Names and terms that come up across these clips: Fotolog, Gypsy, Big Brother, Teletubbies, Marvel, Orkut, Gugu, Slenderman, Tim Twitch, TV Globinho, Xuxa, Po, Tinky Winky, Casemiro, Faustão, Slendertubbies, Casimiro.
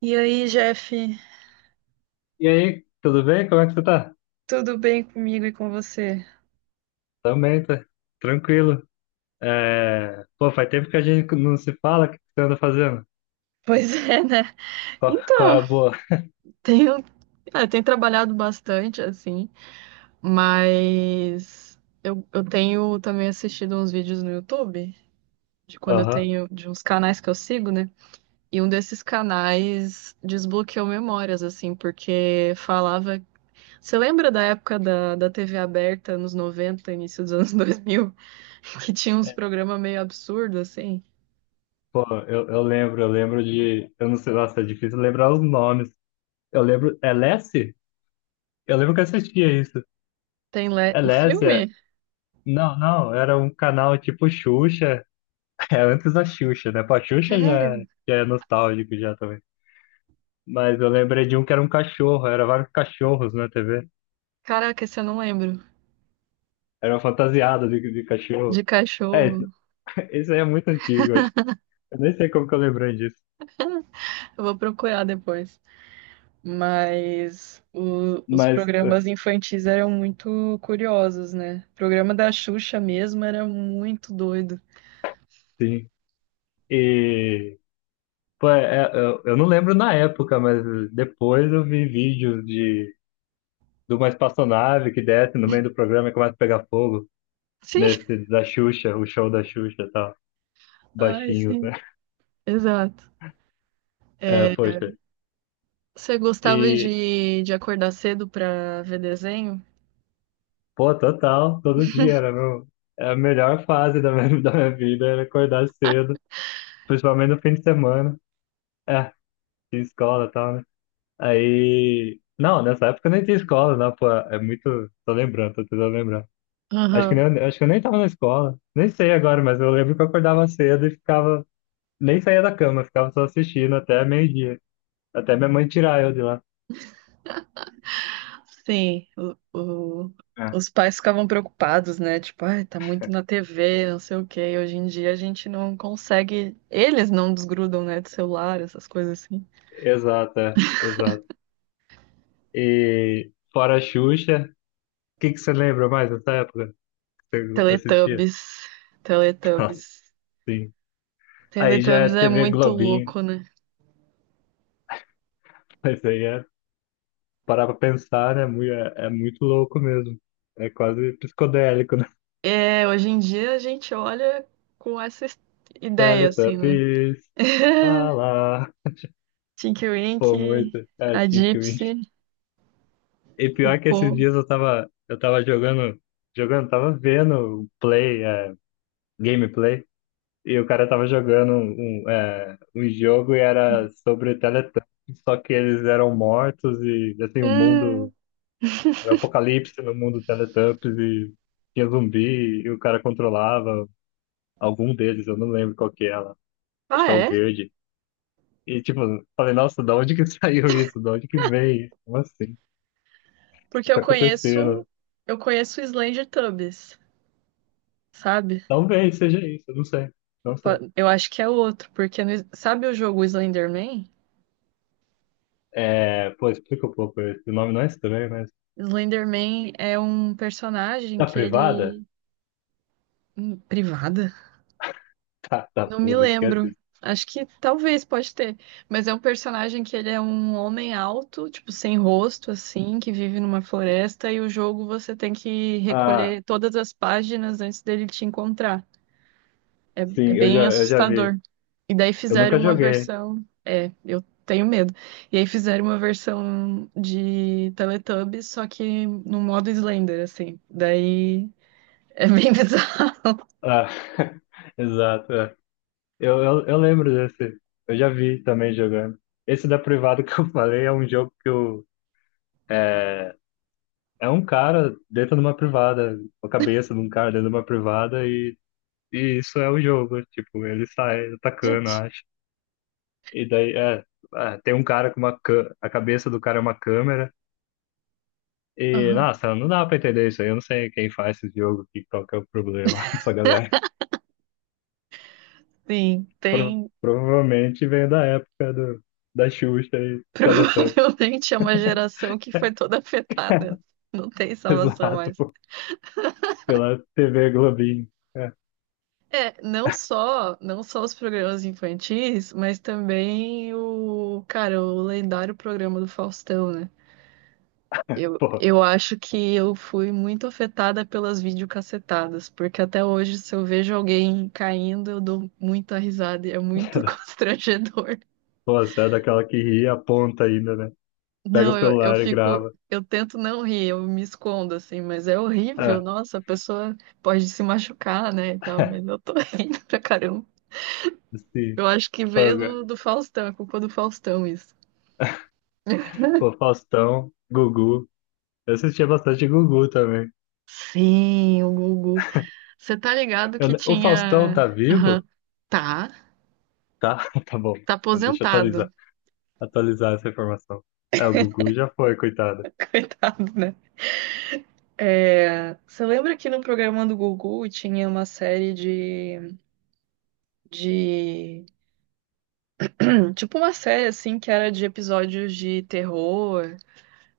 E aí, Jeff, E aí, tudo bem? Como é que você tá? tudo bem comigo e com você? Também, tá tranquilo. É. Pô, faz tempo que a gente não se fala, o que você anda fazendo? Pois é, né? Qual é a Então, boa? tenho, tenho trabalhado bastante, assim, mas eu tenho também assistido uns vídeos no YouTube, Aham. De uns canais que eu sigo, né? E um desses canais desbloqueou memórias, assim, porque falava. Você lembra da época da TV aberta, nos 90, início dos anos 2000, que tinha uns É, programas meio absurdos, assim? pô, eu lembro de. Eu não sei, nossa, é difícil lembrar os nomes. Eu lembro. É Lessie? Eu lembro que eu assistia isso. Tem É o Lessie? Filme? Não, não, era um canal tipo Xuxa. É antes da Xuxa, né? Pô, a Xuxa já, Sério? já é nostálgico já também. Mas eu lembrei de um que era um cachorro, era vários cachorros na TV. Caraca, esse eu não lembro. Era fantasiada de cachorro. De É, cachorro. isso aí é muito antigo, acho. Eu nem sei como que eu lembrei disso. Eu vou procurar depois. Mas os Mas, programas infantis eram muito curiosos, né? O programa da Xuxa mesmo era muito doido. sim. E, pô, eu não lembro na época, mas depois eu vi vídeos de uma espaçonave que desce no meio do programa e começa a pegar fogo. Sim, Nesse da Xuxa, o show da Xuxa e tal. ai, Baixinhos, né? sim. Exato. É, É, poxa. você gostava E, de acordar cedo pra ver desenho? pô, total, todo dia era meu, era a melhor fase da minha, da minha vida, era acordar cedo, principalmente no fim de semana. É, tinha escola e tal, né? Aí. Não, nessa época eu nem tinha escola, não, pô. É muito. Tô tentando lembrar. Acho que, nem, Aham. acho que eu nem tava na escola. Nem sei agora, mas eu lembro que eu acordava cedo e ficava. Nem saía da cama, ficava só assistindo até meio-dia. Até minha mãe tirar eu de lá. Sim, o- É. os pais ficavam preocupados, né? Tipo, ai, tá muito na TV, não sei o quê. Hoje em dia a gente não consegue. Eles não desgrudam, né, do celular, essas coisas assim. Exato, é, exato. E fora a Xuxa, o que que você lembra mais dessa época que você assistia? Teletubbies, Nossa, Teletubbies. sim. Aí já é Teletubbies é TV muito Globinho, louco, né? mas aí é parar pra pensar, né? É, é muito louco mesmo. É quase psicodélico, né? É, hoje em dia a gente olha com essa ideia, assim, né? Teletubbies, lá, lá. Tinky Pô, Winky, muito. É, a Tim Twitch. Gypsy, E o pior que esses Po. dias eu tava, eu tava jogando, tava vendo gameplay, e o cara tava jogando um jogo e era sobre Teletubbies, só que eles eram mortos e, assim, o mundo, Hum, era um apocalipse no mundo Teletubbies e tinha zumbi e o cara controlava algum deles, eu não lembro qual que é lá. Acho ah, que é o é? verde. E tipo, falei, nossa, da onde que saiu isso? Da onde que veio isso? Como assim? O que Porque eu tá conheço, acontecendo? eu conheço o Slendertubbies, sabe? Talvez seja isso, eu não sei. Não sei. Eu acho que é outro, porque sabe o jogo Slenderman? É, pô, explica um pouco. Esse nome não é estranho, mas. Slenderman é um personagem Tá que privada? ele. Hum, privada? Tá, tá, Não me pula, esquece lembro. isso. Acho que talvez pode ter, mas é um personagem que ele é um homem alto, tipo sem rosto assim, que vive numa floresta e o jogo você tem que Ah, recolher todas as páginas antes dele te encontrar. É sim, eu já, bem eu já vi. assustador. E daí Eu fizeram nunca uma joguei. versão. É, eu tenho medo. E aí fizeram uma versão de Teletubbies, só que no modo Slender, assim. Daí é bem bizarro. Ah, exato. É. Eu lembro desse. Eu já vi também jogando. Esse da privada que eu falei é um jogo é, É um cara dentro de uma privada, a cabeça de um cara dentro de uma privada e isso é o jogo, tipo, ele sai atacando, Gente. acho. E daí, tem um cara com uma a cabeça do cara é uma câmera e, Aham. nossa, não dá pra entender isso aí, eu não sei quem faz esse jogo, que, qual que é o problema dessa galera. Sim, tem. Provavelmente vem da época da Xuxa e Teletubbies. Provavelmente é uma geração que foi toda afetada. Não tem salvação Exato, mais. pô, pela TV Globinho. É, É, não só os programas infantis, mas também o, cara, o lendário programa do Faustão, né? Eu, pô, eu acho que eu fui muito afetada pelas videocassetadas, porque até hoje, se eu vejo alguém caindo, eu dou muita risada e é muito constrangedor. pô, você é daquela que ri e aponta ainda, né? Pega o Não, eu celular e fico, grava. eu tento não rir, eu me escondo assim, mas é horrível. Ah, Nossa, a pessoa pode se machucar, né, e tal, mas eu tô rindo pra caramba. sim. Eu acho que veio Paga. do Faustão, é culpa do Faustão isso. Pô, Faustão, Gugu. Eu assistia bastante Gugu também. Sim, o Gugu. Você tá ligado Eu que o Faustão tinha. tá Aham. vivo? Tá, Tá, tá bom. tá Deixa eu atualizar, aposentado. atualizar essa informação. É, o Gugu já foi, coitado. Coitado, né? É, você lembra que no programa do Gugu tinha uma série de. Tipo uma série, assim, que era de episódios de terror.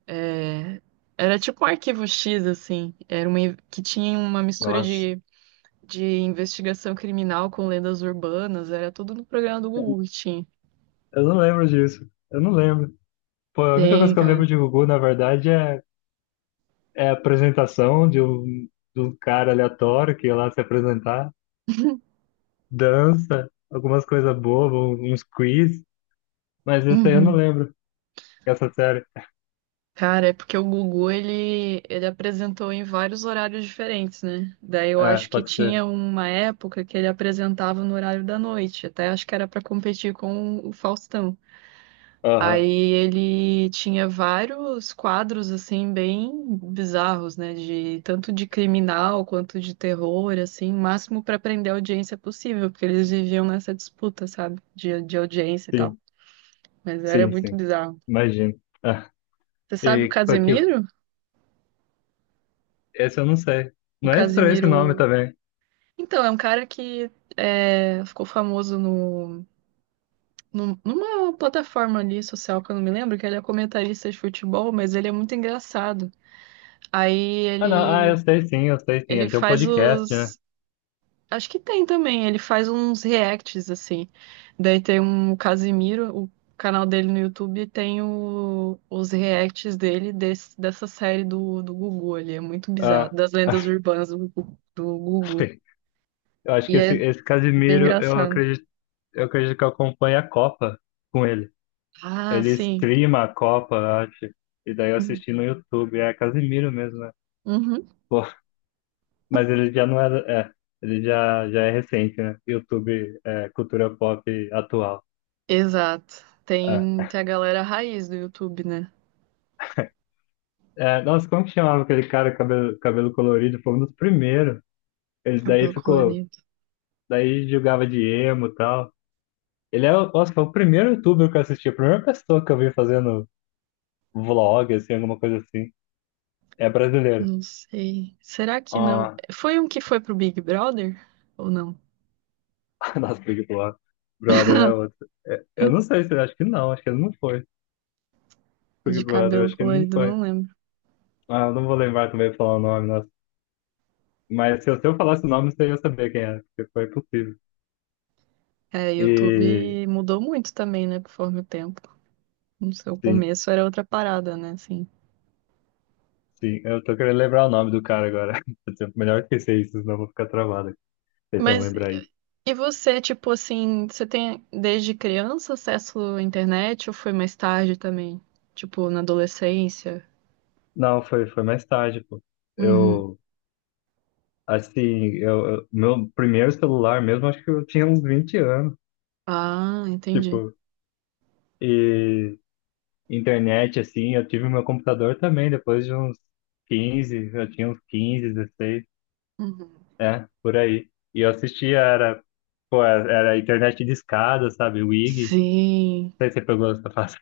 é, Era tipo um arquivo X, assim. Era uma que tinha uma mistura Nossa, de investigação criminal com lendas urbanas. Era tudo no programa do Gugu que tinha. eu não lembro disso. Eu não lembro. Pô, a única coisa Tem, que eu cara. lembro de Gugu, na verdade, é a apresentação de um cara aleatório que ia lá se apresentar, dança, algumas coisas bobas, uns quiz, mas isso aí eu não Uhum. lembro. Essa série. Cara, é porque o Gugu, ele apresentou em vários horários diferentes, né? Daí eu Ah, acho que pode ser. tinha uma época que ele apresentava no horário da noite, até acho que era pra competir com o Faustão. Aham. Aí ele tinha vários quadros, assim, bem bizarros, né? Tanto de criminal quanto de terror, assim, máximo pra prender a audiência possível, porque eles viviam nessa disputa, sabe? De audiência e tal. Sim, Mas era sim, muito sim. bizarro. Imagino. Ah, Você sabe o e que, Casemiro? esse eu não sei. O Não é estranho esse nome Casemiro. também. Então, é um cara que ficou famoso numa plataforma ali social que eu não me lembro, que ele é comentarista de futebol, mas ele é muito engraçado. Aí Ah, não. Ah, ele, eu sei sim, eu sei sim. ele Ele tem um faz podcast, né? os. Acho que tem também, ele faz uns reacts, assim. Daí tem um Casimiro, o canal dele no YouTube tem os reacts dele dessa série do Gugu ali. É muito bizarro, Ah, das lendas urbanas do Gugu. sim. Eu acho que E esse, é esse bem Casimiro, eu engraçado. acredito, eu acredito que eu acompanho a Copa com ele. Ah, Ele sim. streama a Copa, eu acho. E daí eu assisti no YouTube. É Casimiro mesmo, né? Uhum. Pô, mas ele já não era. É, ele já, já é recente, né? YouTube, cultura pop atual. Exato. Tem, É, tem a galera raiz do YouTube, né? é, nossa, como que chamava aquele cara cabelo, cabelo colorido? Foi um dos primeiros. Ele daí Cabelo ficou, colorido. daí jogava de emo e tal. Nossa, foi o primeiro youtuber que eu assisti, a primeira pessoa que eu vi fazendo vlog, assim, alguma coisa assim. É brasileiro. Não sei. Será que não? Ah, Foi um que foi pro Big Brother? Ou não? nossa, Big Brother. Brother é outro. É, eu não sei se, acho que não, acho que ele não foi. Big De Brother, cabelo acho que ele não colorido, foi. não lembro. Ah, eu não vou lembrar também pra falar o nome, nossa. Mas se eu falasse o nome, você ia saber quem era, porque foi impossível. É, E, YouTube mudou muito também, né? Conforme o tempo. No seu sim. começo era outra parada, né? Assim. Sim, eu tô querendo lembrar o nome do cara agora. Melhor esquecer isso, senão eu vou ficar travado. Tentando Mas lembrar isso. e você, tipo assim, você tem desde criança acesso à internet ou foi mais tarde também? Tipo, na adolescência? Não, foi mais tarde, pô. Uhum. Eu, assim, meu primeiro celular mesmo, acho que eu tinha uns 20 anos. Ah, entendi. Tipo, e internet, assim, eu tive meu computador também, depois de uns 15 eu tinha uns 15, 16 Uhum. Por aí. E eu assistia, era, pô, era internet de escada, sabe? WIG. Não Sim, sei se você pegou essa fase.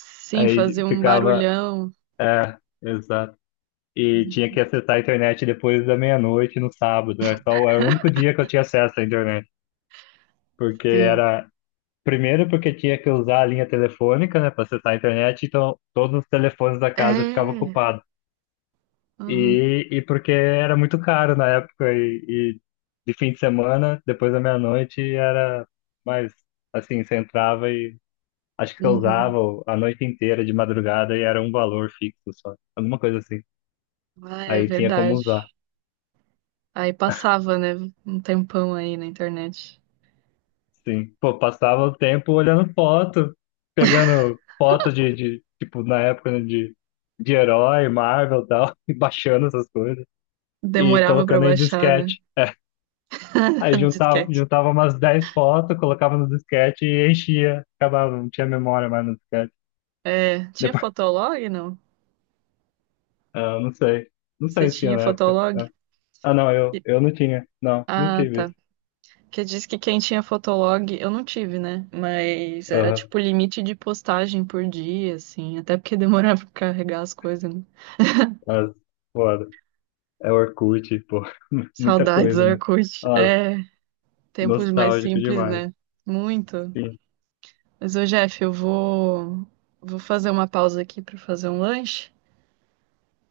fazer Aí um ficava, barulhão. é, exato. E tinha que Uhum, acessar a internet depois da meia-noite no sábado. Era o único dia que eu tinha acesso à internet. Porque sim. era. Primeiro, porque tinha que usar a linha telefônica, né, para acessar a internet, então todos os telefones da casa ficavam É. ocupados. Uhum, E porque era muito caro na época, e de fim de semana, depois da meia-noite, era mais assim: você entrava e acho que você uhum. usava a noite inteira de madrugada e era um valor fixo só, alguma coisa assim. Ah, é Aí tinha como usar. verdade. Aí passava, né? Um tempão aí na internet. Sim, pô, passava o tempo olhando foto, pegando foto de tipo, na época, né, de herói, Marvel e tal, e baixando essas coisas, e Demorava pra colocando em baixar, né? disquete. Aí juntava, Disquete. juntava umas 10 fotos, colocava no disquete e enchia. Acabava, não tinha memória mais no disquete. É, tinha Depois, Fotolog, não? ah, não sei. Não Você sei se tinha tinha na época. Fotolog? É. Ah, não, eu, E- eu não tinha. Não, Ah, tive tá. isso. Que diz que quem tinha Fotolog, eu não tive, né? Mas era Aham, tipo limite de postagem por dia, assim. Até porque demorava pra carregar as coisas, né? as, foda. É Orkut, pô, muita Saudades, coisa. Orkut. Nossa, É, tempos mais nostálgico simples, demais. né? Muito. Sim. Mas, ô, Jeff, eu vou fazer uma pausa aqui para fazer um lanche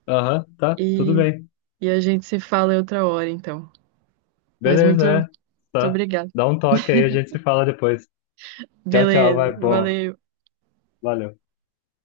Aham, tá, tudo e, bem. e a gente se fala em outra hora, então. Mas Beleza, muito, é. muito Tá. obrigada. Dá um toque aí, a gente se fala depois. Tchau, tchau, vai, Beleza, bom. valeu. Valeu.